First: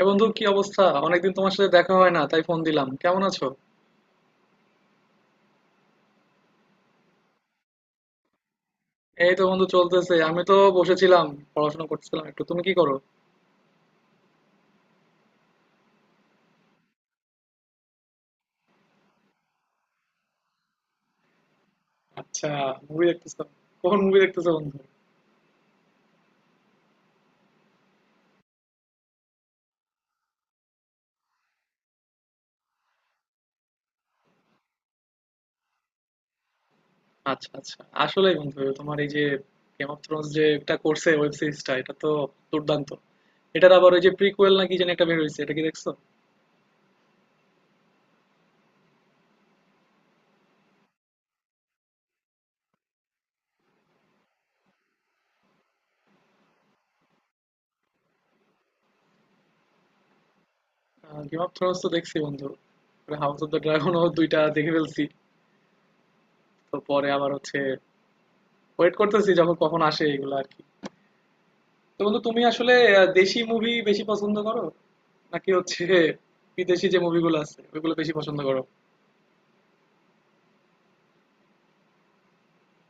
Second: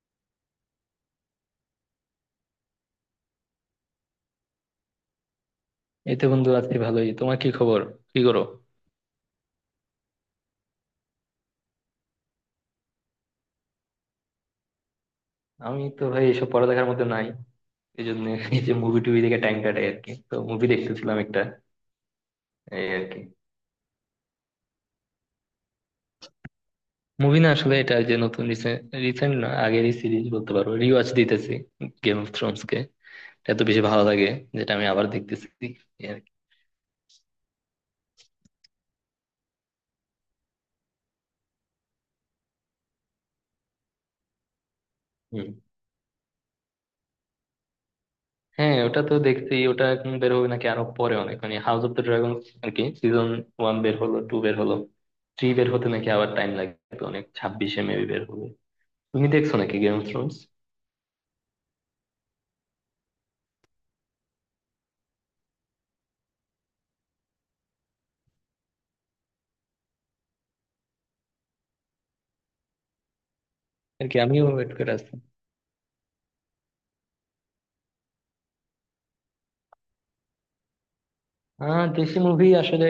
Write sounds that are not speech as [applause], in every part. এ বন্ধু, কি অবস্থা? অনেকদিন তোমার সাথে দেখা হয় না, তাই ফোন দিলাম। কেমন আছো? এই তো বন্ধু, আছি ভালোই। তোমার কি খবর? কি করো? এই তো বন্ধু, চলতেছে। আমি তো বসেছিলাম, পড়াশোনা করতেছিলাম একটু। তুমি কি করো? আমি তো ভাই এসব পড়ালেখার মধ্যে নাই, এই জন্য এই যে মুভি টুভি দেখে টাইম কাটাই আর কি। তো মুভি দেখতেছিলাম একটা, আচ্ছা। এই মুভি আর কি। দেখতেছো? কখন মুভি দেখতেছো বন্ধু? মুভি না আসলে, এটা যে নতুন রিসেন্ট না, আগেরই সিরিজ বলতে পারো, রিওয়াচ দিতেছি। গেম অফ থ্রোনস কে এত বেশি ভালো লাগে, যেটা আমি আবার দেখতেছি, এই আর কি। আচ্ছা আচ্ছা, আসলেই বন্ধু, তোমার এই যে গেম অফ থ্রোনস যে এটা করছে ওয়েব সিরিজটা, এটা তো দুর্দান্ত। এটার আবার ওই যে প্রিকুয়েল নাকি যেন একটা বের হয়েছে, হুম। এটা কি দেখছো? হ্যাঁ ওটা তো দেখছি, ওটা এখন বের হবে নাকি আরো পরে অনেক, মানে হাউস অফ দ্য ড্রাগন আর কি। সিজন 1 বের হলো, 2 বের হলো, 3 বের হতে নাকি আবার টাইম লাগবে তো অনেক, 26-এ মেবি বের হবে। তুমি দেখছো নাকি game of thrones? Game of thrones তো দেখছি বন্ধু। হাউস অফ দ্য ড্রাগনও দুইটা দেখে ফেলছি। তো পরে আবার হচ্ছে, ওয়েট করতেছি যখন কখন আসে এগুলো আর কি। তো বন্ধু, তুমি আসলে দেশি মুভি বেশি আর কি পছন্দ আমিও করো, ওয়েট করে আছি। নাকি হচ্ছে বিদেশি যে মুভিগুলো আছে ওইগুলো বেশি পছন্দ করো? দেশি মুভি আসলে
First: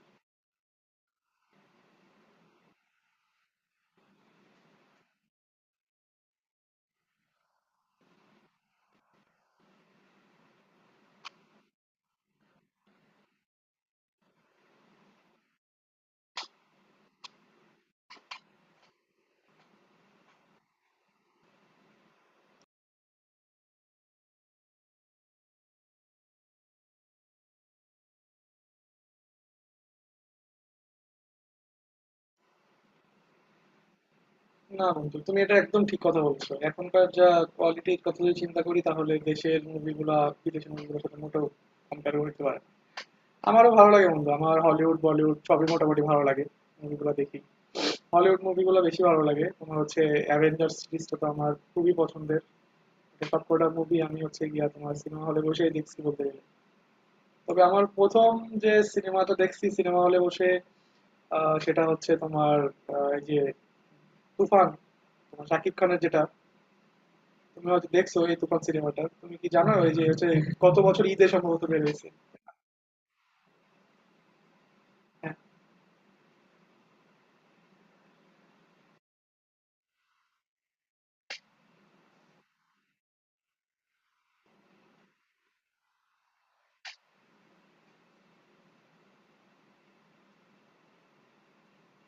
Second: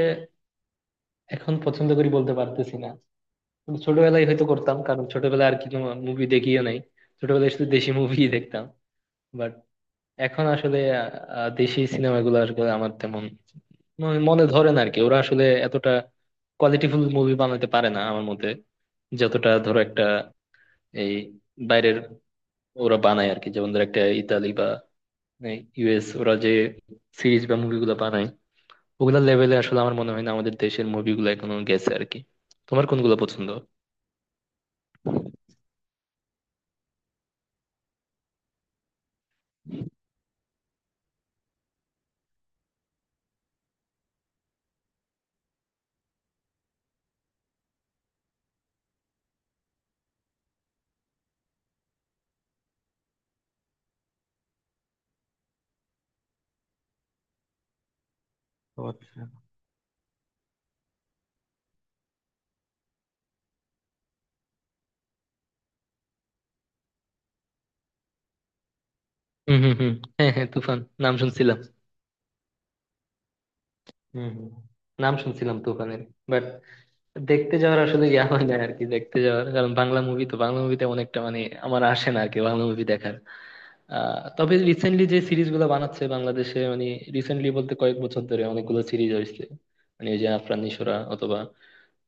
এখন পছন্দ করি বলতে পারতেছি না, কিন্তু ছোটবেলায় হয়তো করতাম, কারণ ছোটবেলায় আর কি কোনো মুভি দেখিও নাই, ছোটবেলায় শুধু দেশি মুভি দেখতাম। বাট এখন আসলে দেশি সিনেমাগুলো আসলে আমার তেমন মনে মনে ধরে না আর কি। ওরা আসলে এতটা কোয়ালিটিফুল মুভি বানাতে পারে না আমার মতে, যতটা ধরো একটা এই বাইরের ওরা বানায় আর কি। যেমন ধরো একটা ইতালি বা ইউএস, ওরা যে সিরিজ বা মুভিগুলো বানায়, ওগুলা লেভেলে আসলে আমার মনে হয় না আমাদের দেশের মুভিগুলো এখনো গেছে আর কি। তোমার কোনগুলো পছন্দ? না বন্ধু, তুমি এটা একদম ঠিক কথা বলছো। এখনকার যা কোয়ালিটির কথা যদি চিন্তা করি, তাহলে দেশের মুভিগুলা বিদেশের মুভিগুলোর সাথে মোটেও কম্পেয়ার করতে পারে না। আমারও ভালো লাগে বন্ধু, আমার হলিউড বলিউড সবই মোটামুটি ভালো লাগে। মুভিগুলো দেখি, হলিউড মুভিগুলো বেশি ভালো লাগে। তোমার হচ্ছে অ্যাভেঞ্জার্স সিরিজটা তো আমার খুবই পছন্দের। এটা সবকটা মুভি আমি হচ্ছে গিয়া তোমার সিনেমা হলে বসেই দেখছি বলতে গেলে। তবে আমার প্রথম যে তো আচ্ছা। সিনেমাটা দেখছি সিনেমা হলে বসে, আ সেটা হচ্ছে তোমার, এই যে 'তুফান', তোমার শাকিব খানের যেটা। তুমি হয়তো দেখছো এই 'তুফান' সিনেমাটা। তুমি কি হুম জানো হুম হুম। এই যে হচ্ছে হ্যাঁ হ্যাঁ গত তুফান, বছর নাম ঈদে শুনছিলাম। সম্ভবত বের হইছে। হুম হুম, নাম হ্যাঁ, শুনছিলাম তুফানের। বাট দেখতে যাওয়ার আসলে ইয়া হয় না আর কি, দেখতে যাওয়ার। কারণ বাংলা মুভি তো, বাংলা মুভিতে অনেকটা মানে আমার আসে না আর কি বাংলা মুভি দেখার। তবে রিসেন্টলি যে সিরিজ গুলো বানাচ্ছে বাংলাদেশে, মানে রিসেন্টলি বলতে কয়েক বছর ধরে অনেকগুলো সিরিজ হয়েছে। মানে ওই যে আফরান নিশোরা অথবা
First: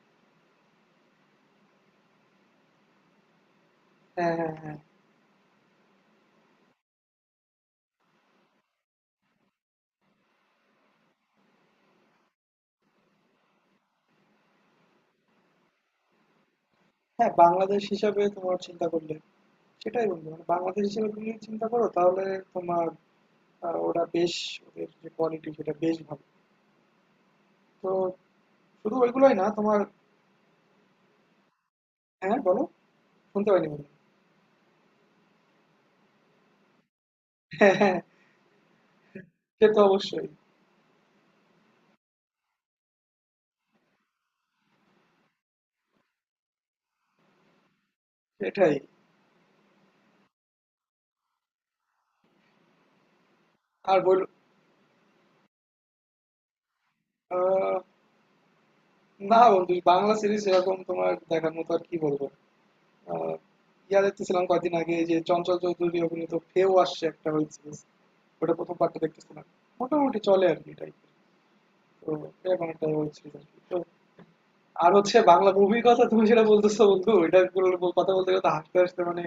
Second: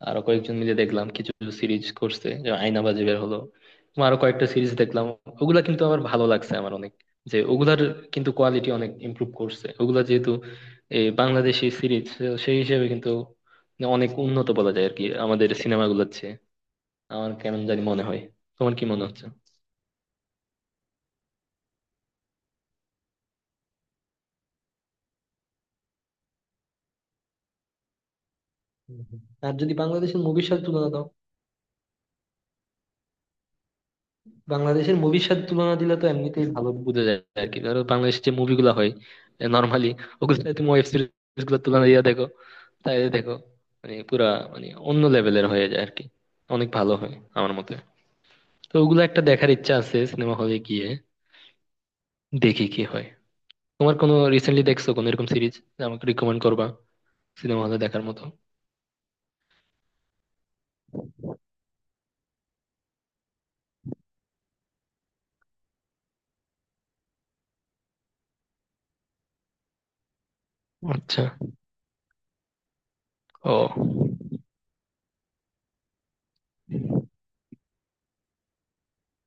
আরো কয়েকজন মিলে দেখলাম কিছু সিরিজ করছে, যে আয়নাবাজি বের হলো এবং আরো হ্যাঁ, কয়েকটা হ্যাঁ, সিরিজ হ্যাঁ। দেখলাম। ওগুলা কিন্তু আমার ভালো লাগছে আমার অনেক, যে ওগুলার কিন্তু কোয়ালিটি অনেক ইমপ্রুভ করছে। ওগুলা যেহেতু এই বাংলাদেশি সিরিজ, সেই হিসেবে কিন্তু অনেক উন্নত বলা যায় আর কি আমাদের সিনেমাগুলোর চেয়ে, আমার হ্যাঁ, কেমন জানি বাংলাদেশ মনে হয়। হিসাবে তোমার তোমার কি চিন্তা মনে করলে, হচ্ছে? সেটাই বন্ধু, মানে বাংলাদেশ হিসেবে তুমি চিন্তা করো, তাহলে তোমার, ওরা বেশ, ওদের যে কোয়ালিটি সেটা বেশ ভালো। তো শুধু ওইগুলোই না আর যদি তোমার। বাংলাদেশের মুভির সাথে তুলনা দাও, হ্যাঁ, বলো? শুনতে পাইনি বন্ধু। বাংলাদেশের মুভির সাথে তুলনা দিলে তো এমনিতেই ভালো বোঝা যায় আর কি। হ্যাঁ, ধরো হ্যাঁ, বাংলাদেশের যে মুভিগুলো হয় সে তো নর্মালি, অবশ্যই। ওগুলো সাথে তুমি ওয়েব সিরিজ গুলো তুলনা দিয়ে দেখো, তাই দেখো, মানে পুরা মানে অন্য লেভেলের হয়ে যায় আর কি, অনেক ভালো হয় আমার মতে। সেটাই। তো ওগুলো একটা দেখার ইচ্ছা আছে সিনেমা হলে গিয়ে, দেখি কি হয়। তোমার আর কোনো বল। রিসেন্টলি দেখছো কোনো এরকম সিরিজ, আমাকে রিকমেন্ড করবা সিনেমা হলে আহ, দেখার মতো? না বন্ধু, বাংলা সিরিজ এরকম তোমার দেখার মতো আর কি বলবো। আহ, ইয়া দেখতেছিলাম কদিন আগে যে চঞ্চল চৌধুরী অভিনীত ফেও আসছে একটা ওয়েব সিরিজ। ওটা প্রথম পার্টটা দেখতেছিলাম, মোটামুটি চলে আর কি টাইপের। আচ্ছা। তো এরকম একটা ওয়েব সিরিজ আর ও। কি। তো আর হচ্ছে বাংলা মুভির কথা তুমি যেটা বলতেছো বন্ধু, এটা কথা বলতে গেলে তো হাসতে হাসতে, মানে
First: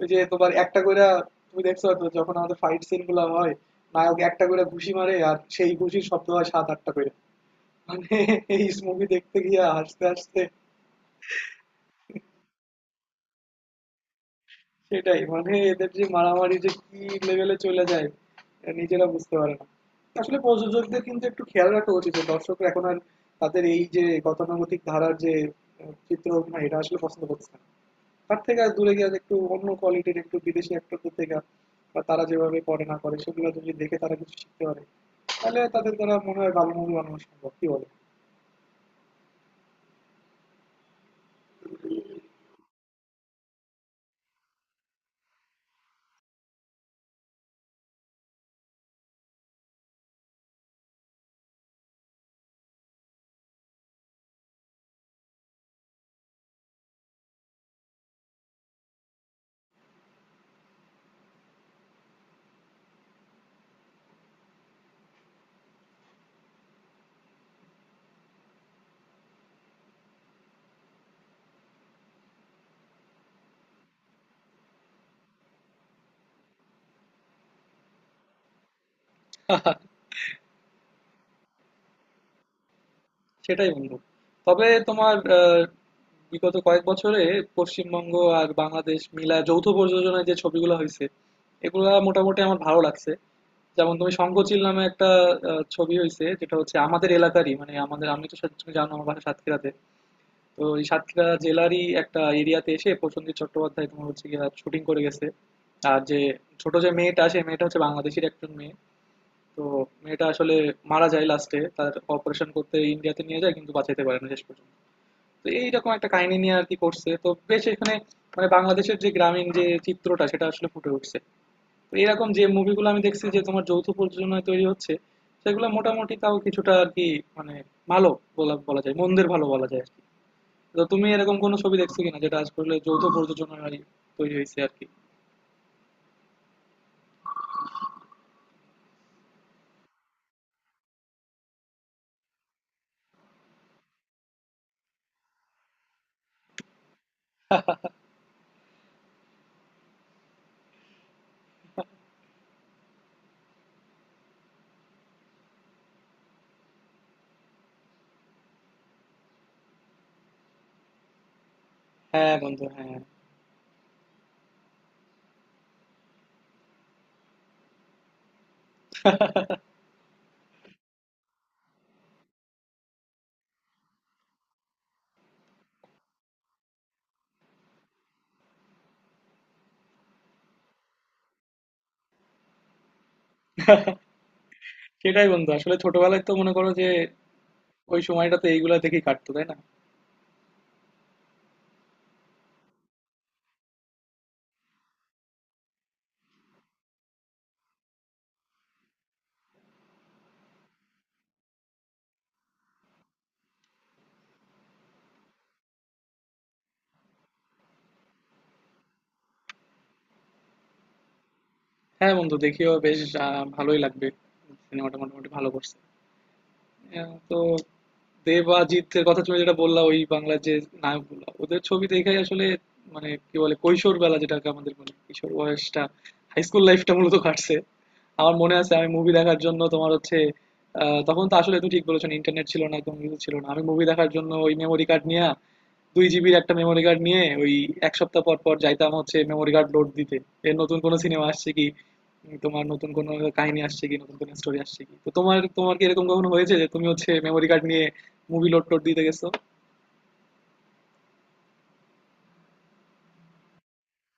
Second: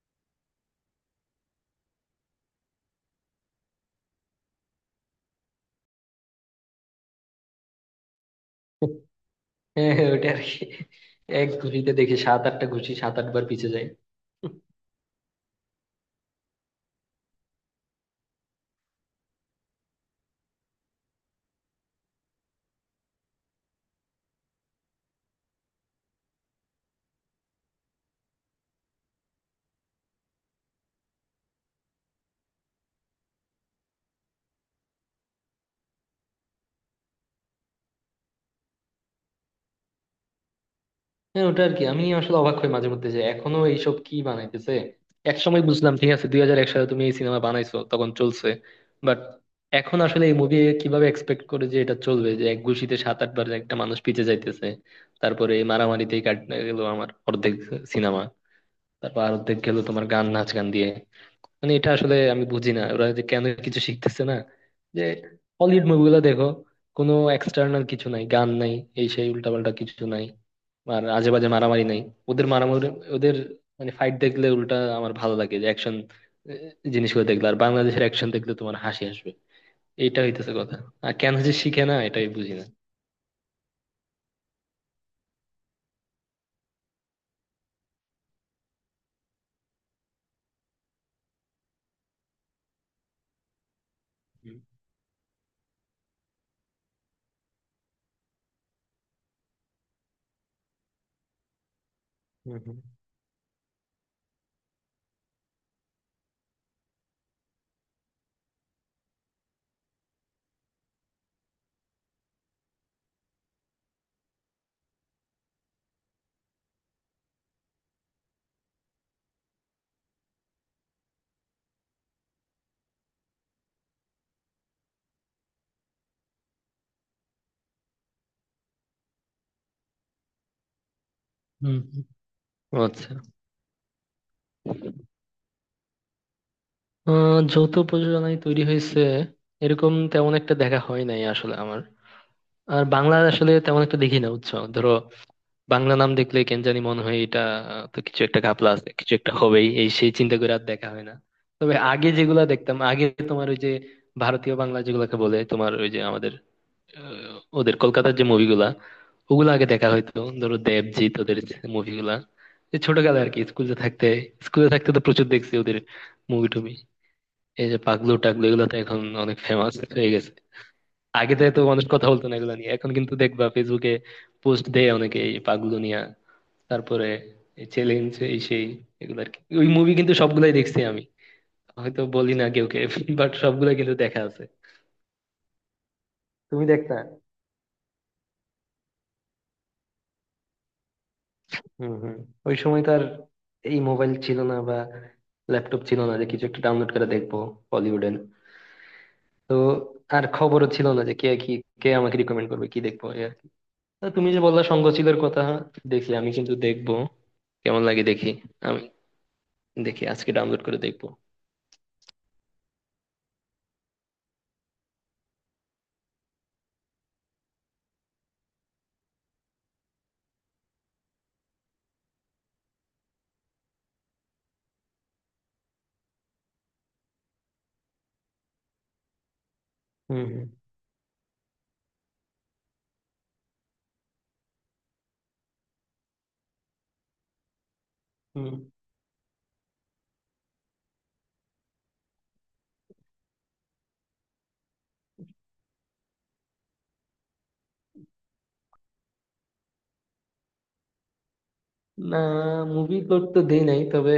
ওই যে তোমার একটা কইরা, তুমি দেখছো হয়তো যখন আমাদের ফাইট সিন গুলা হয়, নায়ক একটা করে ঘুষি মারে আর সেই ঘুষির শব্দ হয় সাত আটটা করে। মানে এই মুভি দেখতে গিয়ে হ্যাঁ হাসতে হ্যাঁ ওটা আর হাসতে। কি, এক ঘুষিতে দেখি 7-8টা ঘুষি, 7-8 বার পিছে যায়। সেটাই, মানে এদের যে মারামারি যে কি লেভেলে চলে যায়, এরা নিজেরা বুঝতে পারে না। আসলে প্রযোজকদের কিন্তু একটু খেয়াল রাখা উচিত যে দর্শকরা এখন আর তাদের এই যে গতানুগতিক ধারার যে চিত্র অভিনয় এটা আসলে পছন্দ করছে না। তার থেকে আর দূরে গিয়ে একটু অন্য কোয়ালিটির একটু বিদেশি অ্যাক্টরদের থেকে, বা তারা যেভাবে করে না করে, সেগুলো যদি দেখে তারা কিছু শিখতে পারে, তাহলে তাদের দ্বারা মনে হয় ভালো মুভি বানানো সম্ভব, কি বলে? হ্যাঁ ওটা আর কি। আমি আসলে অবাক হই মাঝে মধ্যে যে এখনো এইসব কি বানাইতেছে। এক সময় বুঝলাম, ঠিক আছে, 2001 সালে তুমি এই সিনেমা বানাইছো তখন চলছে, বাট এখন আসলে এই মুভি কিভাবে এক্সপেক্ট করে যে এটা চলবে, যে এক গুষিতে 7-8 বার একটা মানুষ পিছে যাইতেছে। তারপরে এই মারামারিতেই কাটতে গেল আমার অর্ধেক সিনেমা, তারপর আর অর্ধেক গেল তোমার গান নাচ গান দিয়ে। মানে এটা আসলে আমি বুঝি না ওরা যে কেন কিছু শিখতেছে না। যে হলিউড মুভিগুলো দেখো, কোনো এক্সটার্নাল কিছু নাই, গান নাই, এই সেই উল্টাপাল্টা কিছু নাই, আর আজে বাজে মারামারি নাই। ওদের মারামারি, ওদের মানে ফাইট দেখলে উল্টা আমার ভালো লাগে, যে অ্যাকশন জিনিসগুলো দেখলে। আর বাংলাদেশের অ্যাকশন দেখলে তোমার হাসি আসবে, এইটা হইতেছে কথা। আর কেন যে শিখে না এটাই বুঝি না। সেটাই বন্ধু। তবে তোমার বিগত কয়েক বছরে পশ্চিমবঙ্গ আর বাংলাদেশ মিলা যৌথ প্রযোজনায় যে ছবিগুলো হয়েছে, এগুলা মোটামুটি আমার ভালো লাগছে। যেমন তুমি হুম। শঙ্খচিল নামে একটা ছবি হয়েছে যেটা হচ্ছে আমাদের এলাকারই, মানে আমাদের, আমি তো তুমি জানো আমার বাসা সাতক্ষীরাতে। তো এই সাতক্ষীরা জেলারই একটা হুম। এরিয়াতে হুম। এসে প্রসেনজিৎ চট্টোপাধ্যায় তোমার হচ্ছে গিয়ে শুটিং করে গেছে। আর যে ছোট যে মেয়েটা, সে মেয়েটা হচ্ছে বাংলাদেশের একজন মেয়ে। তো মেয়েটা আসলে মারা যায় লাস্টে, তার অপারেশন করতে ইন্ডিয়াতে নিয়ে যায় কিন্তু বাঁচাইতে পারে না শেষ পর্যন্ত। তো এইরকম একটা কাহিনী নিয়ে আর কি করছে, তো বেশ এখানে মানে বাংলাদেশের যে গ্রামীণ যে চিত্রটা সেটা আসলে ফুটে উঠছে। তো এরকম যে মুভিগুলো আমি দেখছি যে তোমার যৌথ প্রযোজনায় তৈরি হচ্ছে, সেগুলো মোটামুটি তাও কিছুটা আর কি, মানে ভালো বলা বলা যায়, মন্দের ভালো বলা যায় আর কি। তো তুমি এরকম কোনো ছবি হুম। দেখছো কিনা হুম। যেটা আসলে যৌথ আচ্ছা। প্রযোজনায় তৈরি হয়েছে আর কি? যৌথ প্রযোজনায় তৈরি হয়েছে এরকম তেমন একটা দেখা হয় নাই আসলে আমার। আর বাংলা আসলে তেমন একটা দেখি না, বুঝছো। ধরো বাংলা নাম দেখলে কেন জানি মনে হয় এটা তো কিছু একটা ঘাপলা আছে, কিছু একটা হবেই এই সেই, চিন্তা করে আর দেখা হয় না। তবে আগে যেগুলা দেখতাম আগে, তোমার ওই যে ভারতীয় বাংলা যেগুলাকে বলে, তোমার ওই যে আমাদের ওদের কলকাতার যে মুভিগুলা, ওগুলো আগে দেখা হয়তো, ধরো দেবজিৎ ওদের মুভিগুলা, হ্যাঁ বন্ধু, হ্যাঁ। ছোটকালে আর কি, স্কুলে থাকতে। স্কুলে থাকতে তো প্রচুর দেখছি ওদের মুভি টুভি। এই যে পাগলু টাগলু, এগুলো তো এখন অনেক ফেমাস হয়ে গেছে, আগে তো এত মানুষ কথা বলতো না এগুলো নিয়ে, এখন কিন্তু দেখবা ফেসবুকে পোস্ট দেয় অনেকে এই পাগগুলো নিয়ে। তারপরে এই চ্যালেঞ্জ এই সেই, এগুলো আর কি। ওই মুভি কিন্তু সবগুলাই দেখছি আমি, হয়তো বলি না কেউ কে, বাট সবগুলাই কিন্তু দেখা আছে। সেটাই বন্ধু, আসলে ছোটবেলায় তো মনে তুমি করো যে দেখতা? ওই সময়টাতে এইগুলা দেখেই কাটতো, তাই না? হম হম। ওই সময় তো আর এই মোবাইল ছিল না বা ল্যাপটপ ছিল না, যে কিছু একটা ডাউনলোড করে দেখবো বলিউডের। তো আর খবরও ছিল না যে কে কি, কে আমাকে রিকমেন্ড করবে কি দেখবো, এই আর কি। তো তুমি যে বললা, সঙ্গ ছিল কথা, দেখি, আমি কিন্তু দেখবো, কেমন লাগে দেখি। আমি দেখি আজকে ডাউনলোড করে দেখবো। হ্যাঁ বন্ধু, দেখিও, বেশ ভালোই লাগবে। সিনেমাটা মোটামুটি ভালো করছে। তো দেব আর জিতের কথা তুমি যেটা বললা, ওই বাংলার যে নায়কগুলো, ওদের ছবি দেখে আসলে মানে কি বলে কৈশোর বেলা, যেটাকে আমাদের বলে কিশোর বয়সটা, হাই স্কুল লাইফটা মূলত কাটছে। আমার মনে আছে আমি মুভি দেখার জন্য তোমার হচ্ছে, হুম হুম। তখন তো আসলে তুমি ঠিক বলেছো, ইন্টারনেট ছিল না, একদম কিছু ছিল না। আমি মুভি দেখার জন্য ওই মেমোরি কার্ড নিয়ে, 2 জিবির একটা মেমোরি কার্ড নিয়ে ওই এক সপ্তাহ পর পর হুম। যাইতাম হচ্ছে মেমোরি কার্ড লোড দিতে। এর নতুন কোনো সিনেমা আসছে কি, তোমার নতুন কোনো কাহিনী আসছে কি, নতুন কোনো স্টোরি আসছে কি? তো তোমার, তোমার কি এরকম কখনো হয়েছে যে তুমি হচ্ছে মেমোরি কার্ড নিয়ে মুভি লোড টোড দিতে গেছো? না, মুভি লোড তো দেই নাই, তবে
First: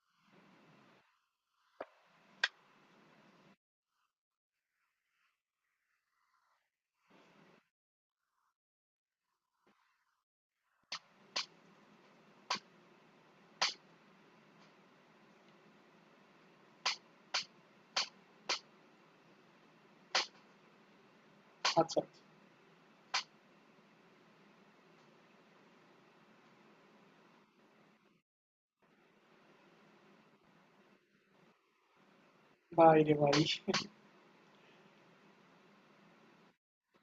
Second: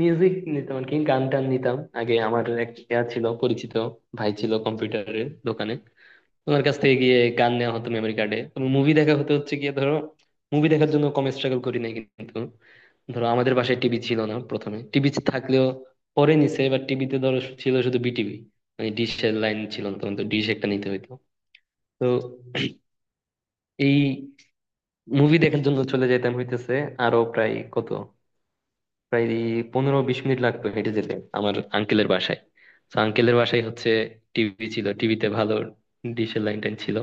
মিউজিক নিতাম আর কি, গান টান নিতাম আগে। আমার এক ইয়া ছিল পরিচিত, ভাই ছিল কম্পিউটারের দোকানে, ওনার কাছ থেকে গিয়ে গান নেওয়া হতো মেমোরি কার্ডে। তবে মুভি দেখা হতে হচ্ছে গিয়ে ধরো, মুভি দেখার জন্য কম স্ট্রাগল করি নাই কিন্তু। ধরো আমাদের বাসায় টিভি ছিল না প্রথমে, টিভি থাকলেও পরে নিছে, এবার টিভিতে ধরো ছিল শুধু বিটিভি, মানে ডিশের লাইন ছিল না তখন, তো ডিশ একটা নিতে হইতো। আচ্ছা। তো এই মুভি দেখার জন্য চলে যেতাম হইতেছে, আরো প্রায় কত, প্রায় 15-20 মিনিট লাগতো হেঁটে যেতে আমার আঙ্কেলের বাসায়। তো ভাই রে আঙ্কেলের ভাই। বাসায় হচ্ছে টিভি ছিল, টিভিতে ভালো ডিশের লাইন টাইন ছিল।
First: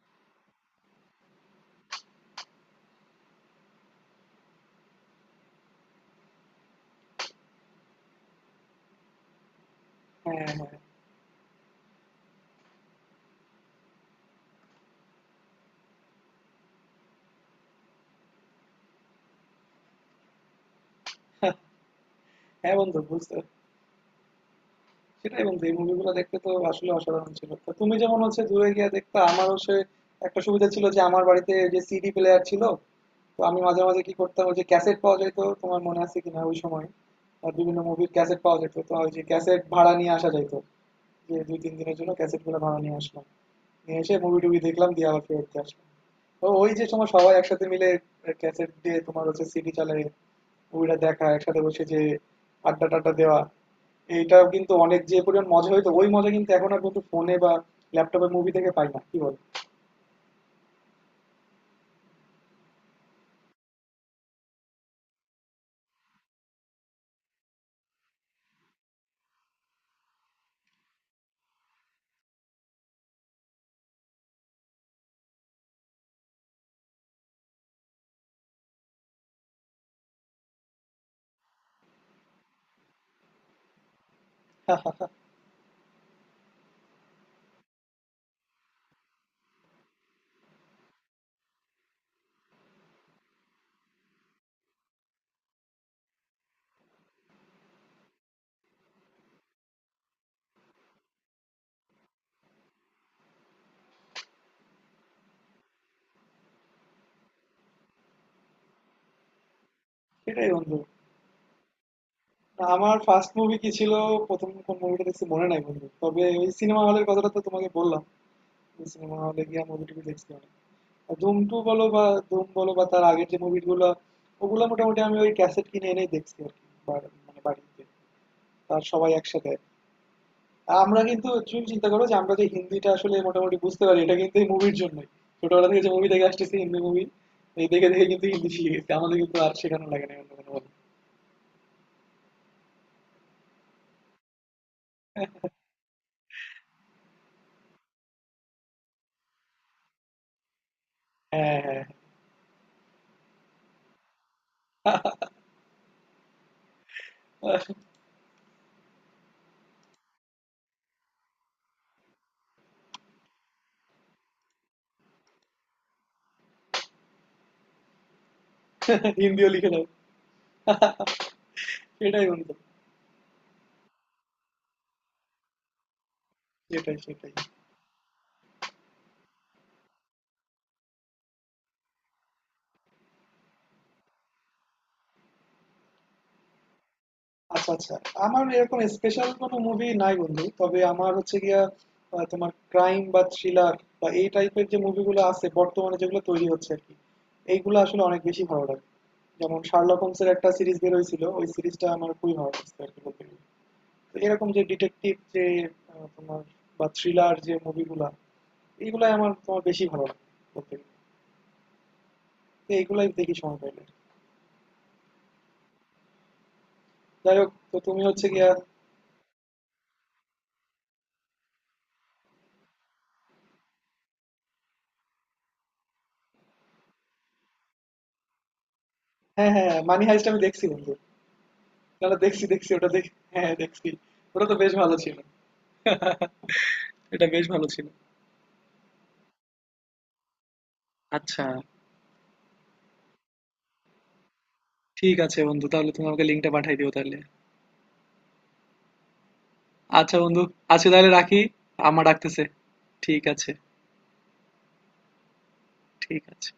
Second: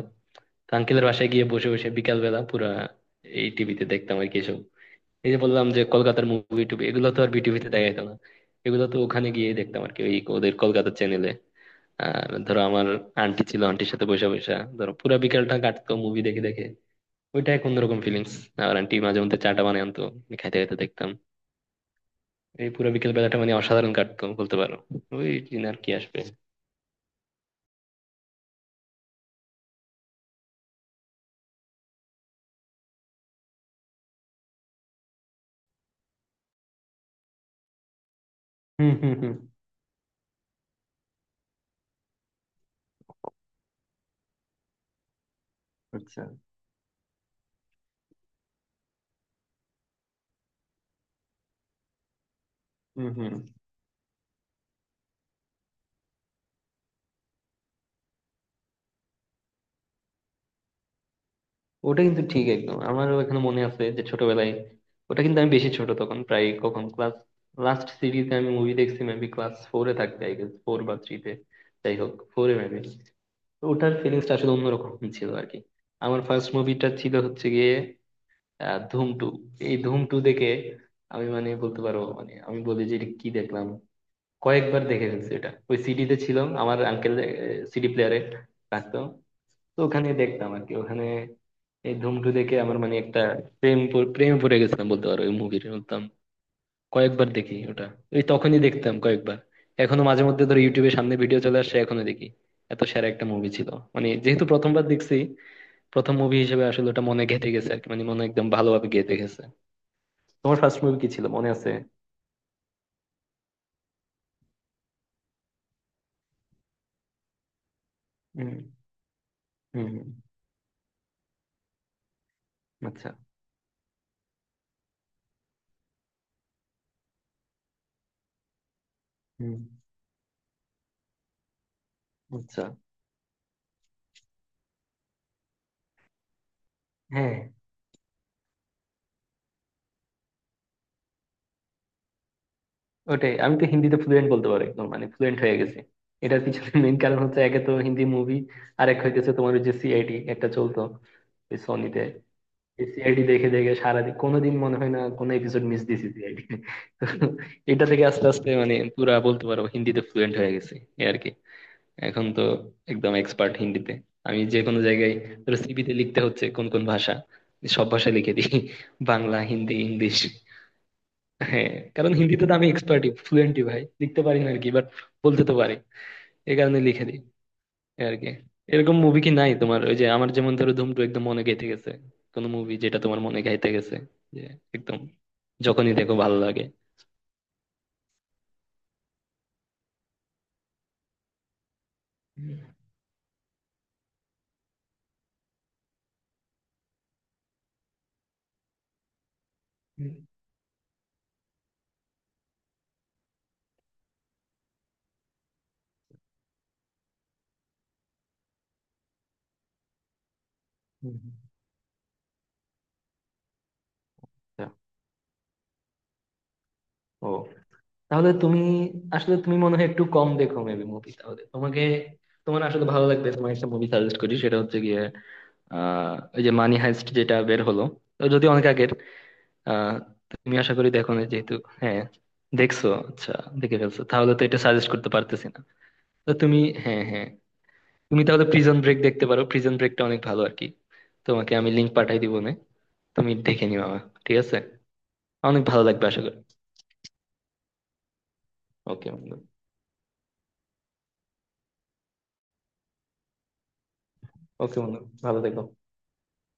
তো আঙ্কেলের বাসায় গিয়ে বসে বসে বিকাল বেলা পুরা এই টিভিতে দেখতাম আর কি এসব। এই যে বললাম যে কলকাতার মুভি টুভি, এগুলো তো আর বিটিভিতে দেখা যেত না, এগুলো তো ওখানে গিয়ে দেখতাম আর কি, ওই হ্যাঁ ওদের হ্যাঁ। কলকাতার চ্যানেলে। আর ধরো আমার আন্টি ছিল, আন্টির সাথে বসে বসে ধরো পুরা বিকালটা কাটতো মুভি দেখে দেখে, ওইটা এক অন্যরকম ফিলিংস। আর আন্টি মাঝে মধ্যে চাটা বানিয়ে আনতো, আমি খাইতে খাইতে দেখতাম। এই হ্যাঁ পুরো বন্ধু, বিকেল বুঝতে। বেলাটা মানে অসাধারণ কাটতো বলতে পারো, ওই সেটাই দিন বন্ধু, এই আর কি মুভিগুলো আসবে। দেখতে তো আসলে অসাধারণ ছিল। তো তুমি যেমন হচ্ছে দূরে গিয়ে দেখতে, আমার হচ্ছে একটা সুবিধা ছিল যে আমার বাড়িতে যে সিডি প্লেয়ার ছিল। তো আমি মাঝে মাঝে কি করতাম, ওই যে ক্যাসেট পাওয়া যেত তোমার মনে আছে কিনা ওই সময়, আর বিভিন্ন মুভির ক্যাসেট পাওয়া যেত, হুম তো ওই হুম যে হুম। ক্যাসেট ভাড়া নিয়ে আসা যেত, যে দুই তিন দিনের জন্য ক্যাসেট গুলো ভাড়া নিয়ে আসলাম, নিয়ে এসে মুভি টুভি দেখলাম দিয়ে আবার ফেরত দিয়ে আসলাম। আচ্ছা। তো ওই যে সময় সবাই একসাথে মিলে ক্যাসেট দিয়ে তোমার হচ্ছে সিডি চালায় মুভিটা দেখা, একসাথে বসে যে আড্ডা হুম টাড্ডা হুম। দেওয়া, এইটাও কিন্তু অনেক যে পরিমাণ মজা হইতো। ওই মজা কিন্তু এখন আর কিন্তু ফোনে বা ল্যাপটপে মুভি থেকে পাই না, কি বল? ওটা কিন্তু ঠিক একদম, আমারও এখানে মনে আছে যে ছোটবেলায়। ওটা কিন্তু আমি বেশি ছোট তখন, প্রায় কখন ক্লাস লাস্ট সিরিজে আমি মুভি দেখছি মেবি ক্লাস 4-এ থাকতে, আই গেস 4 বা 3-এ, যাই হোক 4-এ মেবি। ওটার ফিলিংসটা আসলে অন্যরকম ছিল আর কি। আমার ফার্স্ট মুভিটা ছিল হচ্ছে গিয়ে ধুম 2। এই ধুম 2 দেখে আমি মানে বলতে পারো মানে আমি বলি যে এটা কি দেখলাম, কয়েকবার দেখে ফেলছি এটা। ওই সিডিতে ছিল, আমার আঙ্কেল সিডি প্লেয়ারে রাখতো, তো ওখানে দেখতাম আর কি ওখানে। এই ধুম টু দেখে আমার মানে একটা প্রেমে পড়ে গেছিলাম বলতে পারো ওই মুভির, বলতাম কয়েকবার দেখি ওটা, ওই তখনই দেখতাম কয়েকবার। এখনো মাঝে মধ্যে ধরো ইউটিউবে সামনে ভিডিও চলে আসছে এখনো দেখি, এত সেরা একটা মুভি ছিল। মানে যেহেতু প্রথমবার দেখছি, প্রথম মুভি হিসেবে আসলে ওটা মনে গেঁথে গেছে আর কি, মানে মনে একদম ভালোভাবে গেঁথে গেছে। সেটাই তোমার বন্ধু। ফার্স্ট মুভি কি ছিল মনে আছে? না, আমার ফার্স্ট মুভি কি ছিল, প্রথম কোন মুভিটা দেখছি মনে নাই বন্ধু, তবে ওই সিনেমা হলের কথাটা তো তোমাকে বললাম। হুম সিনেমা হলে গিয়ে মুভি হুম। টুভি হুম, দেখছি অনেক। আর ধুম টু বলো বা ধুম বলো বা তার আচ্ছা। আগের যে মুভিগুলো, ওগুলো মোটামুটি আমি ওই ক্যাসেট কিনে এনেই দেখছি আর কি, মানে বাড়িতে, তার সবাই একসাথে। হুম। আর আমরা কিন্তু, তুমি চিন্তা করো যে আমরা যে আচ্ছা। হিন্দিটা আসলে মোটামুটি বুঝতে পারি, এটা কিন্তু এই মুভির জন্যই। ছোটবেলা থেকে যে মুভি দেখে আসতেছি হিন্দি মুভি, হ্যাঁ। এই দেখে দেখে কিন্তু হিন্দি শিখে গেছি, আমাদের কিন্তু আর শেখানো লাগে না অন্য কোনো বলে। ওটাই, আমি তো হিন্দিতে ফ্লুয়েন্ট বলতে পারি একদম, মানে ফ্লুয়েন্ট হয়ে গেছি। এটার পিছনে মেইন কারণ হচ্ছে একে তো হিন্দি মুভি, আর এক হইতেছে তোমার ওই যে সিআইডি একটা চলতো হ্যাঁ এই হ্যাঁ। সনিতে, সিআইডি দেখে দেখে সারাদিন। কোনোদিন মনে হয় না কোনো এপিসোড মিস দিছি সিআইডি। [laughs] এটা [laughs] থেকে আস্তে আস্তে মানে পুরা বলতে পারো হিন্দিতে ফ্লুয়েন্ট হয়ে গেছি, এই আর কি। এখন তো একদম এক্সপার্ট হিন্দিতে। আমি যে কোনো জায়গায় ধরো সিভিতে লিখতে হচ্ছে কোন কোন ভাষা, সব ভাষা লিখে দিই, বাংলা হিন্দিও লিখে হিন্দি দাও। ইংলিশ। হ্যাঁ, কারণ সেটাই হিন্দিতে বন্ধু। তো আমি এক্সপার্টই, ফ্লুয়েন্টই ভাই, লিখতে পারি না আর কি বাট, বলতে তো পারি, এই কারণে সেটাই লিখে দিই, সেটাই। এই আর কি। এরকম মুভি কি নাই তোমার, ওই যে আমার যেমন ধরো ধুম 2 একদম মনে গেঁথে গেছে, কোন মুভি যেটা তোমার মনে গাইতে গেছে, যে একদম যখনই দেখো ভালো লাগে? আচ্ছা আচ্ছা, আমার এরকম স্পেশাল কোনো মুভি নাই বন্ধু, তবে আমার হচ্ছে গিয়া হুম, তোমার ক্রাইম বা থ্রিলার বা এই টাইপের যে মুভিগুলো আছে বর্তমানে, যেগুলো তৈরি হচ্ছে আর কি, এইগুলো আসলে অনেক বেশি ভালো লাগে। যেমন শার্লক হুম, হুম। হোমসের একটা সিরিজ বের হয়েছিল, ওই সিরিজটা আমার খুবই ভালো লাগছে আর কি বলতে গেলে। তো এরকম যে ডিটেকটিভ যে তোমার বা থ্রিলার যে মুভিগুলা, এইগুলাই আমার তোমার বেশি ভালো লাগে বলতে গেলে। হুম। তো এইগুলাই দেখি সময় পাইলে। আচ্ছা। ও যাই হোক, তো তুমি হচ্ছে তাহলে গিয়া, তুমি আসলে, তুমি মনে হয় একটু কম দেখো মেবি মুভি, তাহলে তোমাকে, তোমার আসলে ভালো লাগবে, তোমার একটা মুভি সাজেস্ট করি, সেটা হচ্ছে গিয়ে ওই যে মানি হাইস্ট যেটা বের হলো, তো যদি অনেক আগের, হ্যাঁ, হ্যাঁ, আহ মানি হাইস্ট আমি তুমি দেখছি আশা করি বন্ধু। দেখো না যেহেতু। হ্যাঁ। না, না, দেখছি, দেখছি, দেখছো, ওটা দেখ। আচ্ছা। হ্যাঁ, হ্যাঁ, দেখে দেখছি। ফেলছো, তাহলে তো ওটা তো এটা বেশ সাজেস্ট ভালো করতে ছিল। পারতেছি না। তো তুমি, [laughs] হ্যাঁ এটা হ্যাঁ, বেশ ভালো ছিল। তুমি তাহলে প্রিজন ব্রেক দেখতে পারো, প্রিজন ব্রেকটা অনেক ভালো আর কি। আচ্ছা, তোমাকে আমি লিঙ্ক পাঠাই দিব না, তুমি দেখে নিও আমার, ঠিক আছে? ঠিক আছে অনেক বন্ধু। ভালো তাহলে লাগবে তুমি আশা আমাকে করি। লিংকটা পাঠিয়ে দিও তাহলে। ওকে বন্ধু। আচ্ছা বন্ধু, আজকে তাহলে রাখি। আম্মা ডাকতেছে। ঠিক আছে, ওকে বন্ধু, ভালো থেকো। ঠিক আছে।